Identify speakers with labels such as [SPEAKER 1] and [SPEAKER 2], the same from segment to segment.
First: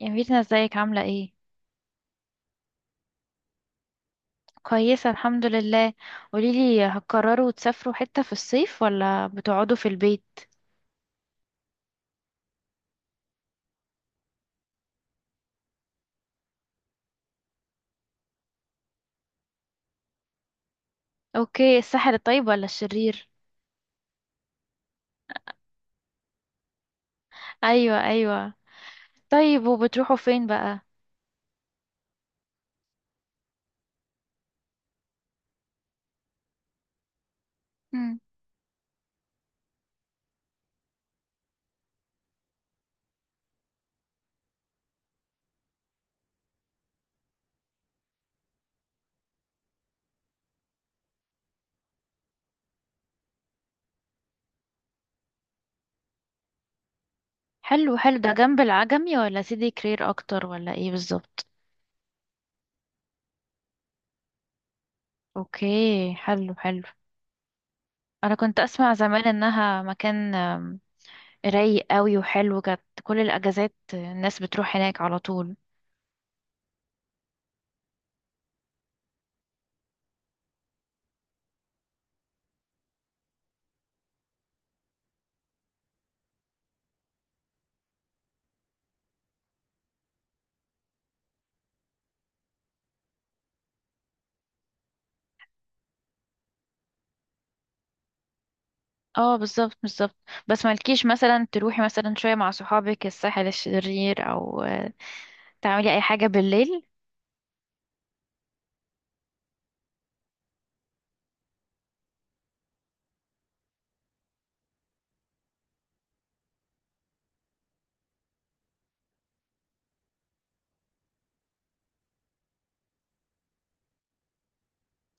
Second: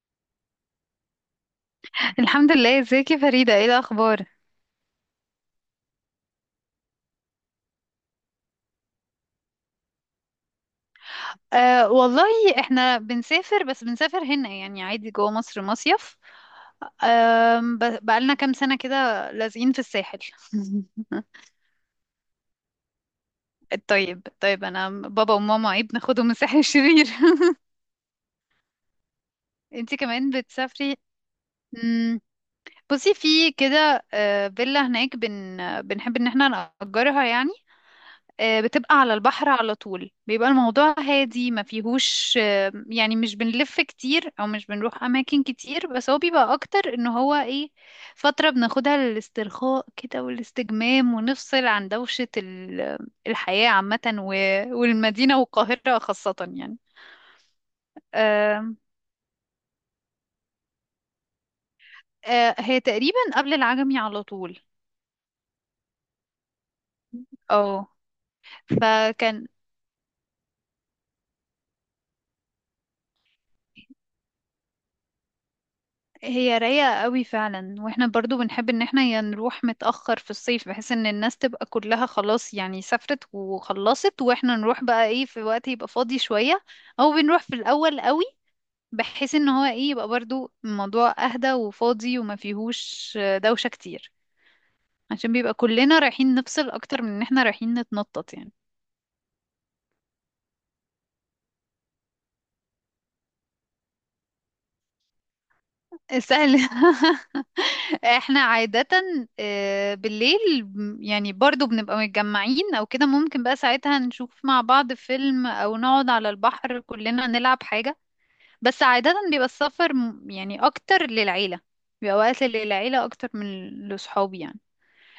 [SPEAKER 1] يا ميرنا ازيك عاملة ايه؟
[SPEAKER 2] الحمد لله، ازيك يا فريدة؟ ايه الأخبار؟
[SPEAKER 1] كويسة الحمد لله. قوليلي هتقرروا تسافروا حتة في الصيف ولا بتقعدوا في البيت؟
[SPEAKER 2] آه والله احنا بنسافر، بس بنسافر هنا يعني عادي جوه مصر مصيف. آه، بقالنا كام سنة كده لازقين في الساحل.
[SPEAKER 1] اوكي، الساحل الطيب ولا الشرير؟
[SPEAKER 2] طيب طيب، انا بابا وماما ايه بناخدهم من الساحل الشرير.
[SPEAKER 1] ايوه ايوه. طيب
[SPEAKER 2] انتي
[SPEAKER 1] وبتروحوا
[SPEAKER 2] كمان
[SPEAKER 1] فين بقى؟
[SPEAKER 2] بتسافري؟ مم، بصي في كده. فيلا هناك بنحب ان احنا نأجرها يعني.
[SPEAKER 1] مم.
[SPEAKER 2] بتبقى على البحر على طول، بيبقى الموضوع هادي ما فيهوش. يعني مش بنلف كتير او مش بنروح اماكن كتير، بس هو بيبقى اكتر ان هو ايه، فترة بناخدها للاسترخاء كده والاستجمام، ونفصل عن دوشة الحياة عامة والمدينة والقاهرة خاصة يعني.
[SPEAKER 1] حلو حلو، ده جنب
[SPEAKER 2] آه،
[SPEAKER 1] العجمي ولا سيدي كرير اكتر ولا ايه بالظبط؟
[SPEAKER 2] هي تقريبا قبل العجمي على طول.
[SPEAKER 1] اوكي حلو حلو.
[SPEAKER 2] اه
[SPEAKER 1] انا كنت اسمع زمان
[SPEAKER 2] فكان،
[SPEAKER 1] انها مكان رايق قوي وحلو، كانت كل الاجازات الناس بتروح هناك على طول.
[SPEAKER 2] هي رايقة قوي فعلا، واحنا برضو بنحب ان احنا يا نروح متأخر في الصيف بحيث ان الناس تبقى كلها خلاص يعني سافرت وخلصت، واحنا نروح بقى ايه في وقت يبقى فاضي شوية، او بنروح في الاول قوي بحيث ان هو ايه يبقى برضو الموضوع اهدى وفاضي وما فيهوش دوشة كتير، عشان بيبقى كلنا رايحين نفصل اكتر من ان احنا رايحين نتنطط يعني.
[SPEAKER 1] اه بالظبط بالظبط. بس مالكيش مثلا تروحي مثلا شوية مع صحابك الساحل الشرير او تعملي اي حاجة
[SPEAKER 2] اسأل.
[SPEAKER 1] بالليل؟
[SPEAKER 2] احنا عادة بالليل يعني برضو بنبقى متجمعين او كده، ممكن بقى ساعتها نشوف مع بعض فيلم او نقعد على البحر كلنا نلعب حاجة. بس عادة بيبقى السفر يعني اكتر للعيلة، بيبقى وقت للعيلة اكتر من لصحابي يعني.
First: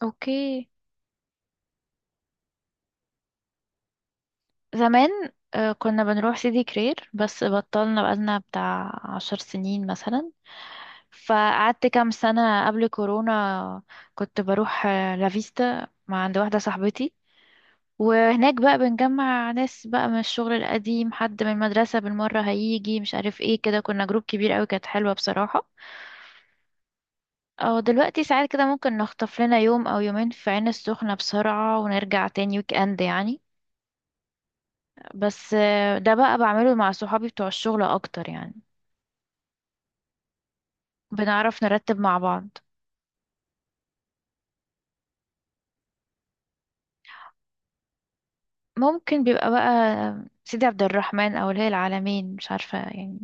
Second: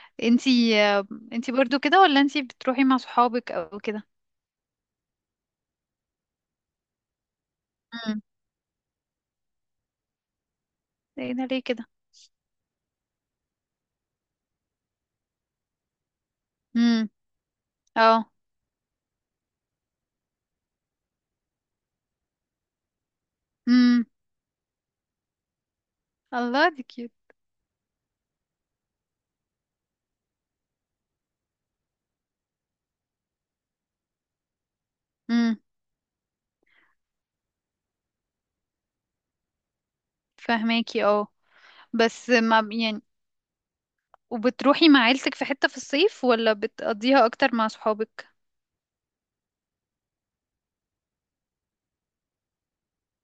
[SPEAKER 1] اوكي.
[SPEAKER 2] انتي انتي برضو كده ولا انتي بتروحي مع صحابك او كده؟
[SPEAKER 1] زمان كنا بنروح سيدي كرير بس بطلنا
[SPEAKER 2] امم.
[SPEAKER 1] بقالنا بتاع 10 سنين مثلا.
[SPEAKER 2] ايه ده ليه كده؟
[SPEAKER 1] فقعدت كام سنة قبل كورونا. كنت بروح لافيستا مع عند واحدة
[SPEAKER 2] امم.
[SPEAKER 1] صاحبتي.
[SPEAKER 2] اه.
[SPEAKER 1] وهناك بقى بنجمع ناس بقى من الشغل القديم، حد من المدرسة بالمرة هيجي مش عارف ايه، كده كنا
[SPEAKER 2] امم.
[SPEAKER 1] جروب كبير قوي، كانت حلوة بصراحة.
[SPEAKER 2] الله، دي كيوت.
[SPEAKER 1] او دلوقتي ساعات كده ممكن نخطف لنا يوم او يومين في عين السخنة بسرعة ونرجع تاني ويك اند يعني. بس
[SPEAKER 2] امم.
[SPEAKER 1] ده بقى بعمله مع صحابي بتوع الشغل اكتر يعني.
[SPEAKER 2] فهماكي. اه
[SPEAKER 1] بنعرف نرتب مع
[SPEAKER 2] بس
[SPEAKER 1] بعض.
[SPEAKER 2] ما يعني، وبتروحي مع عيلتك في حتة في الصيف ولا بتقضيها اكتر مع صحابك؟
[SPEAKER 1] ممكن بيبقى بقى سيدي عبد الرحمن او الهي العالمين، مش عارفة يعني،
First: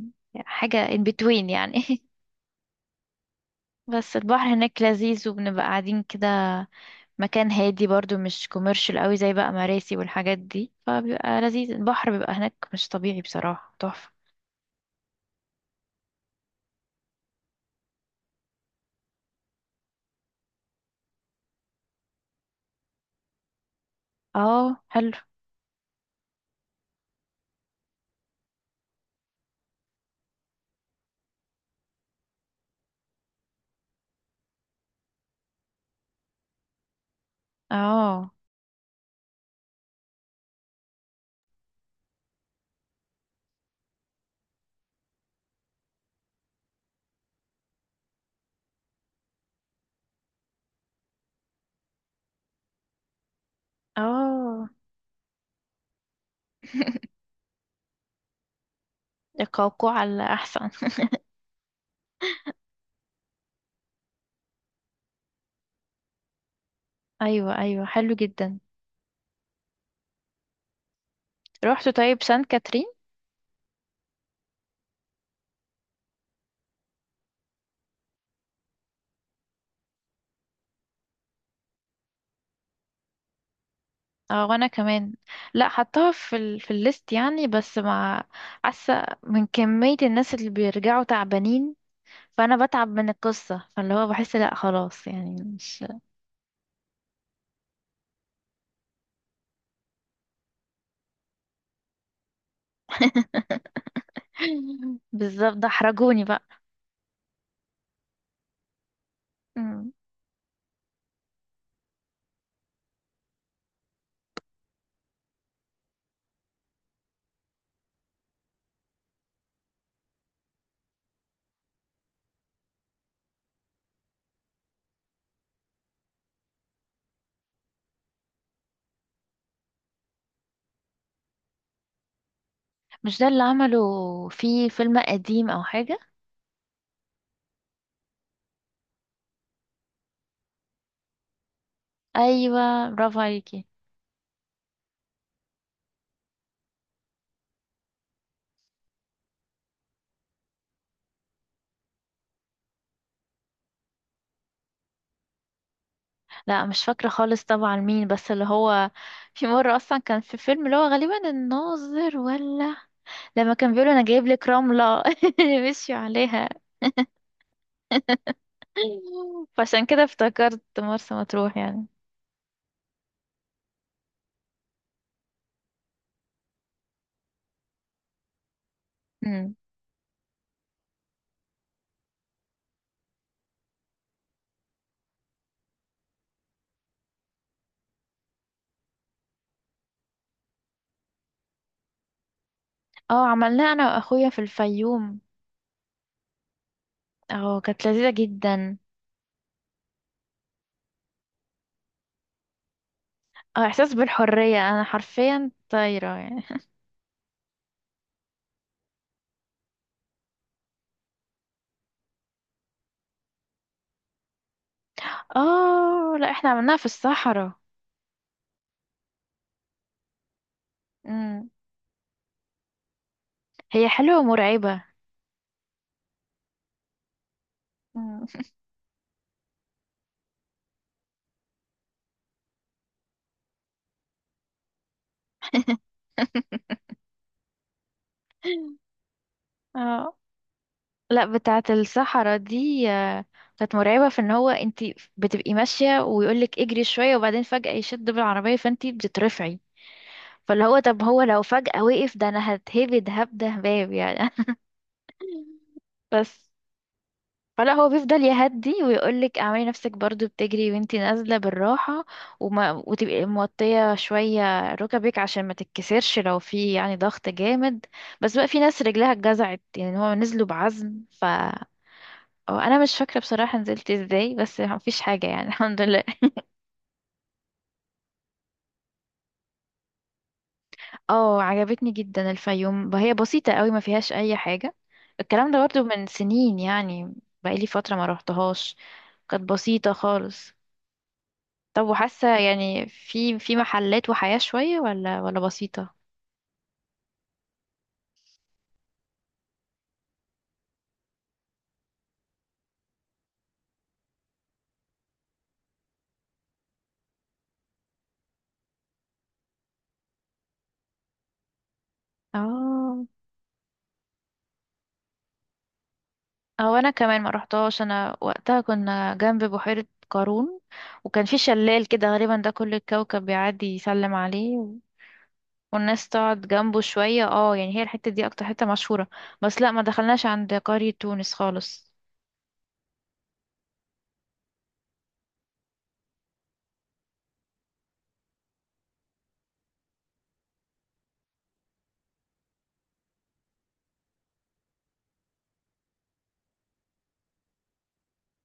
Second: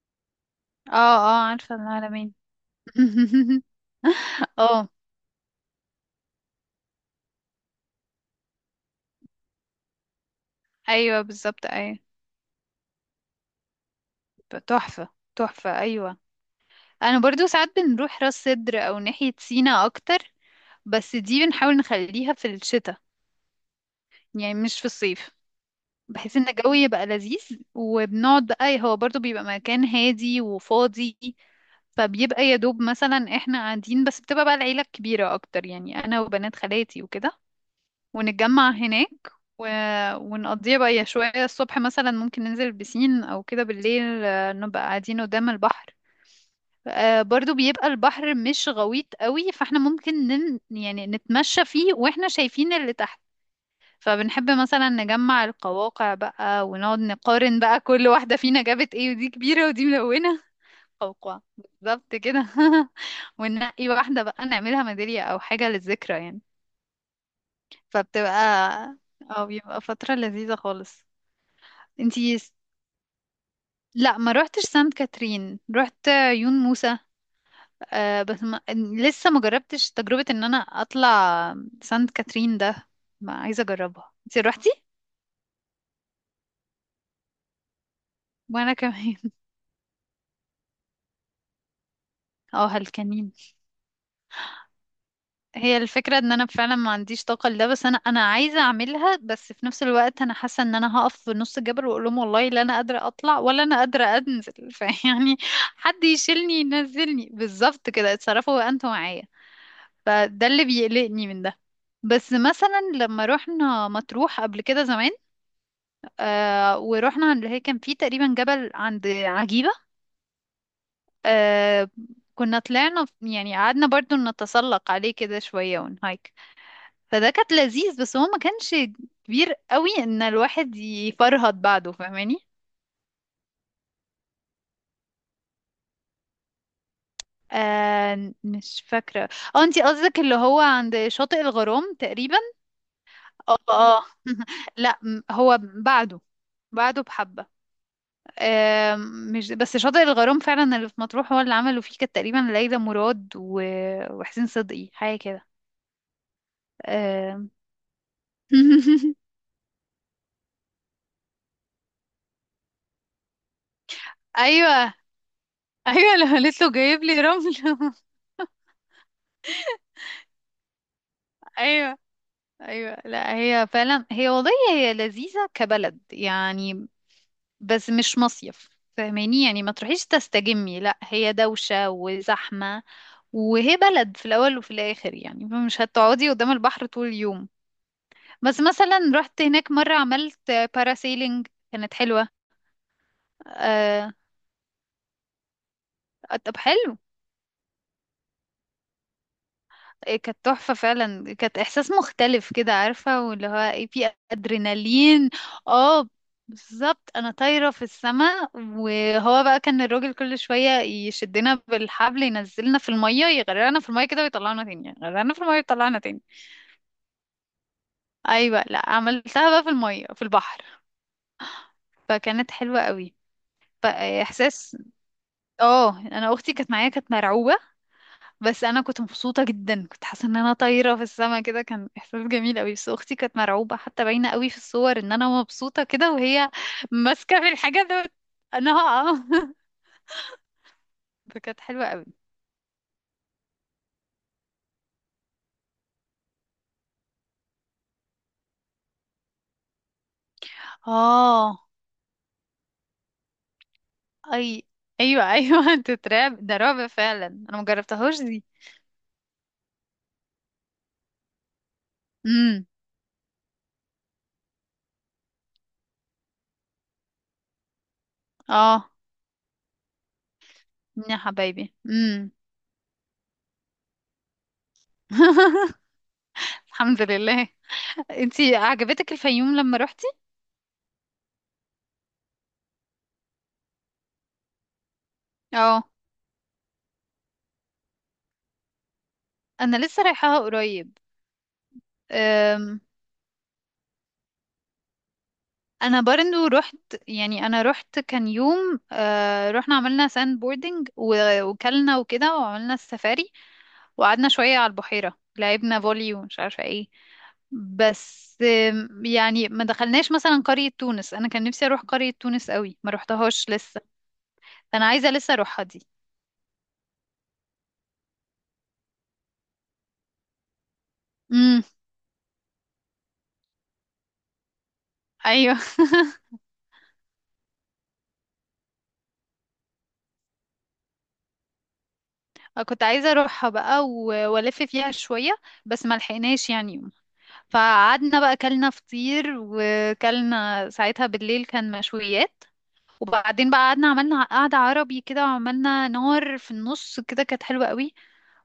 [SPEAKER 1] حاجة
[SPEAKER 2] اه
[SPEAKER 1] in
[SPEAKER 2] اه،
[SPEAKER 1] between
[SPEAKER 2] عارفة
[SPEAKER 1] يعني
[SPEAKER 2] العلمين.
[SPEAKER 1] بس البحر هناك
[SPEAKER 2] اه،
[SPEAKER 1] لذيذ وبنبقى قاعدين كده. مكان هادي برضو مش كوميرشال قوي زي بقى مراسي والحاجات دي،
[SPEAKER 2] ايوه
[SPEAKER 1] فبيبقى
[SPEAKER 2] بالظبط
[SPEAKER 1] لذيذ،
[SPEAKER 2] ايوه.
[SPEAKER 1] البحر بيبقى هناك مش طبيعي بصراحة، تحفة.
[SPEAKER 2] تحفة. تحفة، ايوه. انا برضو ساعات بنروح راس سدر او ناحية سينا اكتر، بس دي بنحاول نخليها في الشتاء، يعني مش
[SPEAKER 1] اه
[SPEAKER 2] في
[SPEAKER 1] حلو.
[SPEAKER 2] الصيف، بحيث ان الجو يبقى لذيذ. وبنقعد بقى، هو برضو بيبقى مكان هادي وفاضي، فبيبقى يا دوب مثلا احنا قاعدين، بس بتبقى بقى العيلة الكبيرة اكتر يعني، انا وبنات خالاتي وكده،
[SPEAKER 1] اه
[SPEAKER 2] ونتجمع هناك. و... ونقضيها بقى يا شوية الصبح مثلا ممكن ننزل البسين أو كده، بالليل نبقى قاعدين قدام البحر. برضو بيبقى البحر مش غويط قوي، فاحنا ممكن يعني نتمشى فيه واحنا شايفين اللي تحت. فبنحب
[SPEAKER 1] اه
[SPEAKER 2] مثلا نجمع القواقع بقى ونقعد نقارن بقى كل واحدة فينا جابت ايه، ودي كبيرة ودي
[SPEAKER 1] القوقعة على
[SPEAKER 2] ملونة.
[SPEAKER 1] احسن.
[SPEAKER 2] قوقعة بالظبط كده. وننقي واحدة بقى نعملها ميدالية أو حاجة للذكرى يعني.
[SPEAKER 1] ايوه ايوه، حلو جدا.
[SPEAKER 2] فبتبقى، اه بيبقى فترة لذيذة خالص.
[SPEAKER 1] رحت طيب
[SPEAKER 2] انتي
[SPEAKER 1] سان
[SPEAKER 2] س-
[SPEAKER 1] كاترين؟
[SPEAKER 2] لا ما روحتش سانت كاترين، روحت عيون موسى. آه بس ما... لسه ما جربتش تجربة ان انا اطلع سانت كاترين ده، ما عايزة اجربها. انتي
[SPEAKER 1] اه وانا
[SPEAKER 2] روحتي؟
[SPEAKER 1] كمان. لا، حطها في في الليست يعني، بس مع
[SPEAKER 2] وانا
[SPEAKER 1] حاسه
[SPEAKER 2] كمان.
[SPEAKER 1] من كميه الناس اللي بيرجعوا تعبانين. فانا
[SPEAKER 2] اه
[SPEAKER 1] بتعب من
[SPEAKER 2] هلكانين.
[SPEAKER 1] القصه، فاللي هو بحس لا خلاص يعني
[SPEAKER 2] هي
[SPEAKER 1] مش
[SPEAKER 2] الفكرة ان انا فعلا ما عنديش طاقة لده، بس انا عايزة اعملها، بس في نفس الوقت انا حاسة ان انا هقف في نص الجبل واقول لهم والله لا انا قادرة اطلع ولا انا قادرة انزل. فيعني
[SPEAKER 1] بالظبط، ده
[SPEAKER 2] حد
[SPEAKER 1] احرجوني بقى.
[SPEAKER 2] يشيلني ينزلني بالظبط كده، اتصرفوا انتوا معايا.
[SPEAKER 1] مم.
[SPEAKER 2] فده اللي بيقلقني من ده. بس مثلا لما رحنا مطروح قبل كده زمان، آه ورحنا اللي هي كان فيه تقريبا جبل عند عجيبة. آه، كنا طلعنا يعني قعدنا برضو نتسلق عليه كده شوية ونهايك، فده كانت لذيذ، بس هو ما كانش كبير قوي ان الواحد يفرهد بعده. فاهماني؟
[SPEAKER 1] مش ده اللي عمله في فيلم قديم او حاجه؟
[SPEAKER 2] آه مش فاكرة. اه انتي قصدك اللي هو عند شاطئ الغرام تقريبا.
[SPEAKER 1] ايوه برافو
[SPEAKER 2] اه
[SPEAKER 1] عليكي.
[SPEAKER 2] اه. لا هو بعده، بعده بحبة. آه، مش بس شاطئ الغرام فعلا اللي في مطروح هو اللي عملوا فيه، كانت تقريبا ليلى مراد وحسين صدقي حاجة كده.
[SPEAKER 1] لا مش فاكرة خالص
[SPEAKER 2] آه.
[SPEAKER 1] طبعا، مين بس اللي هو؟ في مرة أصلا كان في فيلم اللي هو غالبا الناظر، ولا لما كان بيقول أنا جايب لك
[SPEAKER 2] ايوه
[SPEAKER 1] رملة اللي مشيوا
[SPEAKER 2] ايوه، اللي
[SPEAKER 1] عليها.
[SPEAKER 2] قالت له جايب لي رمل.
[SPEAKER 1] فعشان كده افتكرت مرسى مطروح يعني.
[SPEAKER 2] ايوه ايوه، لا هي فعلا، هي والله هي لذيذه كبلد يعني، بس مش مصيف. فاهماني
[SPEAKER 1] مم.
[SPEAKER 2] يعني؟ ما تروحيش تستجمي، لا هي دوشه وزحمه، وهي بلد في الاول وفي الاخر يعني، فمش هتقعدي قدام البحر طول اليوم. بس مثلا رحت هناك مره عملت باراسيلينج، كانت حلوه.
[SPEAKER 1] اه عملناه أنا
[SPEAKER 2] آه،
[SPEAKER 1] وأخويا في الفيوم.
[SPEAKER 2] طب حلو.
[SPEAKER 1] اه كانت لذيذة جدا.
[SPEAKER 2] إيه كانت تحفة فعلا، كانت إحساس مختلف كده عارفة، واللي هو
[SPEAKER 1] اه
[SPEAKER 2] ايه
[SPEAKER 1] إحساس
[SPEAKER 2] في
[SPEAKER 1] بالحرية، أنا
[SPEAKER 2] أدرينالين.
[SPEAKER 1] حرفيا طايرة
[SPEAKER 2] اه
[SPEAKER 1] يعني.
[SPEAKER 2] بالظبط، أنا طايرة في السماء، وهو بقى كان الراجل كل شوية يشدنا بالحبل، ينزلنا في المية يغرقنا في المية كده ويطلعنا تاني، يغرقنا في المية ويطلعنا
[SPEAKER 1] اه
[SPEAKER 2] تاني.
[SPEAKER 1] لا احنا عملناها في الصحراء.
[SPEAKER 2] أيوة، لا عملتها بقى في المية في البحر،
[SPEAKER 1] مم.
[SPEAKER 2] فكانت حلوة قوي.
[SPEAKER 1] هي حلوة
[SPEAKER 2] فإحساس،
[SPEAKER 1] ومرعبة.
[SPEAKER 2] اه أنا أختي كانت معايا كانت مرعوبة.
[SPEAKER 1] مم.
[SPEAKER 2] بس انا كنت مبسوطه جدا، كنت حاسه ان انا طايره في السما كده، كان احساس جميل قوي، بس اختي كانت مرعوبه، حتى باينه قوي في الصور ان انا مبسوطه كده وهي ماسكه في الحاجه ده انا هقع.
[SPEAKER 1] اه. لا
[SPEAKER 2] فكانت
[SPEAKER 1] بتاعة
[SPEAKER 2] حلوه قوي.
[SPEAKER 1] الصحراء دي كانت مرعبة في ان هو انت بتبقي ماشية ويقولك اجري شوية وبعدين فجأة يشد بالعربية فانت بتترفعي. فاللي هو طب هو لو
[SPEAKER 2] اه
[SPEAKER 1] فجأة وقف ده انا هتهبد هبدة هباب يعني
[SPEAKER 2] اي، ايوه ايوه. تترعب،
[SPEAKER 1] بس
[SPEAKER 2] ده رعب فعلا، انا
[SPEAKER 1] فلا، هو بيفضل
[SPEAKER 2] مجربتهاش دي.
[SPEAKER 1] يهدي ويقولك اعملي نفسك برضو بتجري وانتي نازلة بالراحة.
[SPEAKER 2] امم.
[SPEAKER 1] وما وتبقي موطية شوية ركبك عشان ما تتكسرش لو في يعني ضغط جامد. بس بقى في ناس
[SPEAKER 2] اه
[SPEAKER 1] رجلها اتجزعت، يعني هو نزلوا بعزم.
[SPEAKER 2] يا حبايبي. امم.
[SPEAKER 1] اه انا مش فاكره بصراحه نزلت ازاي، بس مفيش حاجه يعني الحمد لله.
[SPEAKER 2] الحمد لله. انتي عجبتك الفيوم لما روحتي؟
[SPEAKER 1] اه عجبتني جدا الفيوم، هي بسيطه قوي ما فيهاش اي حاجه. الكلام ده برضو
[SPEAKER 2] اه،
[SPEAKER 1] من سنين يعني. بقالي فتره ما روحتهاش. كانت
[SPEAKER 2] انا
[SPEAKER 1] بسيطه
[SPEAKER 2] لسه رايحاها
[SPEAKER 1] خالص.
[SPEAKER 2] قريب.
[SPEAKER 1] طب وحاسه يعني في محلات وحياه شويه ولا بسيطه؟
[SPEAKER 2] انا برضو رحت، يعني انا رحت كان يوم آه رحنا عملنا ساند بوردنج وكلنا وكده وعملنا السفاري، وقعدنا شوية على البحيرة لعبنا فولي ومش عارفة ايه. بس يعني ما دخلناش مثلا قرية تونس، انا كان نفسي اروح قرية تونس قوي، ما
[SPEAKER 1] اه.
[SPEAKER 2] روحتهاش لسه، انا عايزة لسه اروحها دي.
[SPEAKER 1] او انا كمان ما روحتهاش. انا وقتها كنا جنب بحيره قارون، وكان في
[SPEAKER 2] امم.
[SPEAKER 1] شلال كده غالبا ده كل الكوكب بيعدي يسلم عليه،
[SPEAKER 2] ايوه.
[SPEAKER 1] والناس تقعد جنبه شوية اه يعني هي الحتة دي اكتر حتة مشهورة. بس لا ما دخلناش عند قرية تونس خالص.
[SPEAKER 2] كنت عايزة اروحها بقى والف فيها شوية، بس ما لحقناش يعني. فقعدنا بقى كلنا فطير، وكلنا ساعتها بالليل كان مشويات، وبعدين بقى قعدنا عملنا قعدة عربي كده، وعملنا نار في النص كده، كانت حلوة قوي.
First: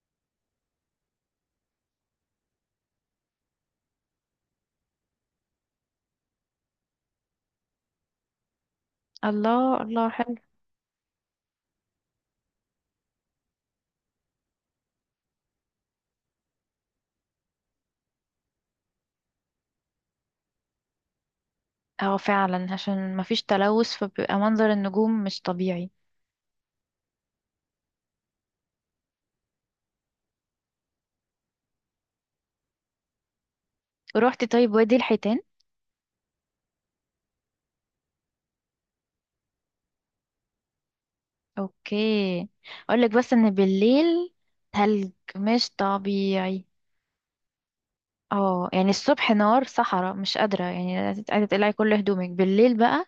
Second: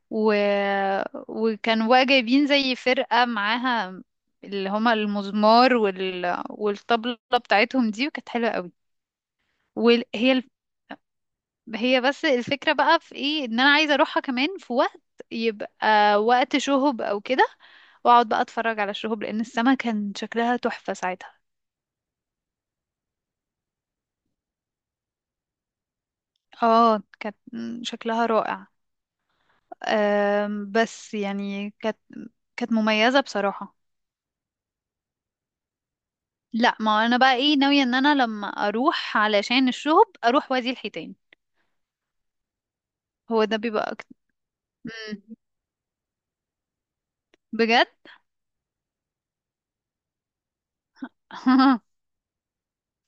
[SPEAKER 2] و... وكانوا بقى جايبين زي فرقة معاها، اللي هما المزمار والطبلة بتاعتهم دي، وكانت حلوة قوي.
[SPEAKER 1] الله الله
[SPEAKER 2] وهي
[SPEAKER 1] حلو.
[SPEAKER 2] ال... هي بس الفكرة بقى في ايه، ان انا عايزة اروحها كمان في وقت يبقى وقت شهب او كده، واقعد بقى اتفرج على الشهب، لان السما كان شكلها تحفة ساعتها.
[SPEAKER 1] اه فعلا عشان ما فيش تلوث فبيبقى منظر النجوم مش طبيعي.
[SPEAKER 2] اه كانت شكلها رائع. بس يعني كانت، كانت مميزة بصراحة.
[SPEAKER 1] روحت طيب وادي الحيتان؟
[SPEAKER 2] لا ما انا بقى ايه ناوية ان انا لما اروح علشان الشهب اروح وادي الحيتان.
[SPEAKER 1] اوكي. اقولك بس
[SPEAKER 2] هو
[SPEAKER 1] ان
[SPEAKER 2] ده بيبقى اكتر.
[SPEAKER 1] بالليل ثلج
[SPEAKER 2] مم.
[SPEAKER 1] مش طبيعي.
[SPEAKER 2] بجد.
[SPEAKER 1] اه يعني الصبح نار صحراء مش قادرة، يعني قاعدة تقلعي كل هدومك بالليل بقى.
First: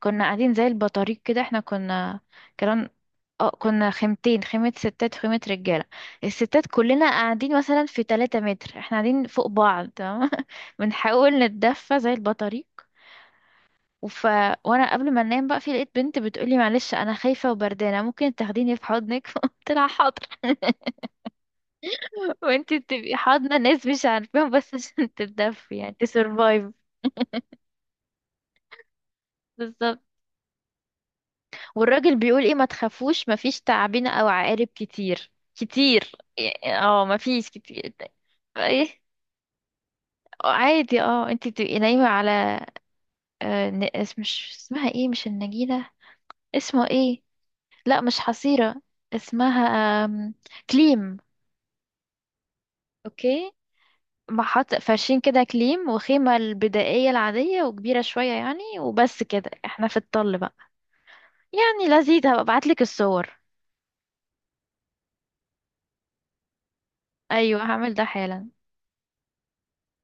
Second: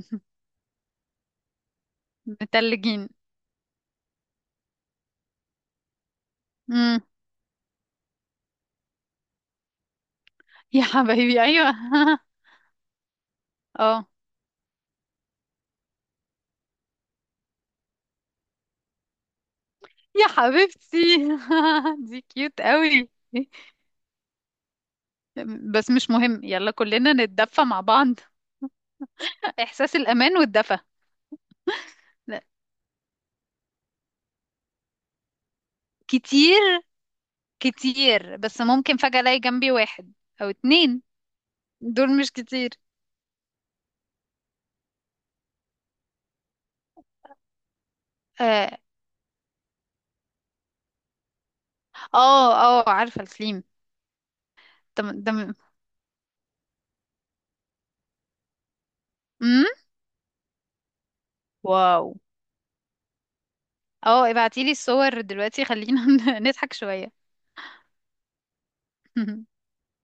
[SPEAKER 1] كنا قاعدين زي البطاريق كده، احنا كنا كان
[SPEAKER 2] متلجين.
[SPEAKER 1] اه كنا خيمتين، خيمة ستات وخيمة رجالة. الستات
[SPEAKER 2] مم.
[SPEAKER 1] كلنا قاعدين مثلا في 3 متر احنا قاعدين فوق بعض تمام
[SPEAKER 2] يا
[SPEAKER 1] بنحاول
[SPEAKER 2] حبايبي ايوه.
[SPEAKER 1] نتدفى زي البطاريق.
[SPEAKER 2] اه.
[SPEAKER 1] وف... وانا قبل ما انام بقى في لقيت بنت بتقولي معلش انا خايفة وبردانة، ممكن تاخديني في حضنك؟ قلت لها حاضر.
[SPEAKER 2] يا حبيبتي. دي كيوت
[SPEAKER 1] وانتي
[SPEAKER 2] قوي.
[SPEAKER 1] بتبقي حاضنة ناس مش عارفاهم بس عشان تتدفي،
[SPEAKER 2] بس
[SPEAKER 1] يعني
[SPEAKER 2] مش مهم،
[SPEAKER 1] تسرفايف.
[SPEAKER 2] يلا كلنا نتدفى مع بعض. احساس
[SPEAKER 1] بالظبط.
[SPEAKER 2] الامان والدفى.
[SPEAKER 1] والراجل بيقول
[SPEAKER 2] لا،
[SPEAKER 1] ايه ما تخافوش مفيش تعابين او عقارب كتير كتير.
[SPEAKER 2] كتير.
[SPEAKER 1] اه مفيش كتير.
[SPEAKER 2] كتير، بس ممكن
[SPEAKER 1] ايه.
[SPEAKER 2] فجأة الاقي جنبي واحد او
[SPEAKER 1] عادي
[SPEAKER 2] اتنين،
[SPEAKER 1] اه انتي تبقي نايمة
[SPEAKER 2] دول مش
[SPEAKER 1] على
[SPEAKER 2] كتير.
[SPEAKER 1] مش اسمها ايه، مش النجيلة، اسمه ايه، لا مش
[SPEAKER 2] اه
[SPEAKER 1] حصيرة، اسمها آم، كليم.
[SPEAKER 2] اه. عارفة
[SPEAKER 1] اوكي.
[SPEAKER 2] الكليم.
[SPEAKER 1] محط
[SPEAKER 2] ده
[SPEAKER 1] فرشين
[SPEAKER 2] ده
[SPEAKER 1] كده كليم وخيمة البدائية العادية وكبيرة شوية يعني، وبس كده
[SPEAKER 2] امم.
[SPEAKER 1] احنا في الطل بقى. يعني
[SPEAKER 2] واو.
[SPEAKER 1] لذيذ، هبقى ابعتلك الصور.
[SPEAKER 2] اه ابعتيلي الصور دلوقتي خلينا نضحك شوية.
[SPEAKER 1] ايوه هعمل ده حالا.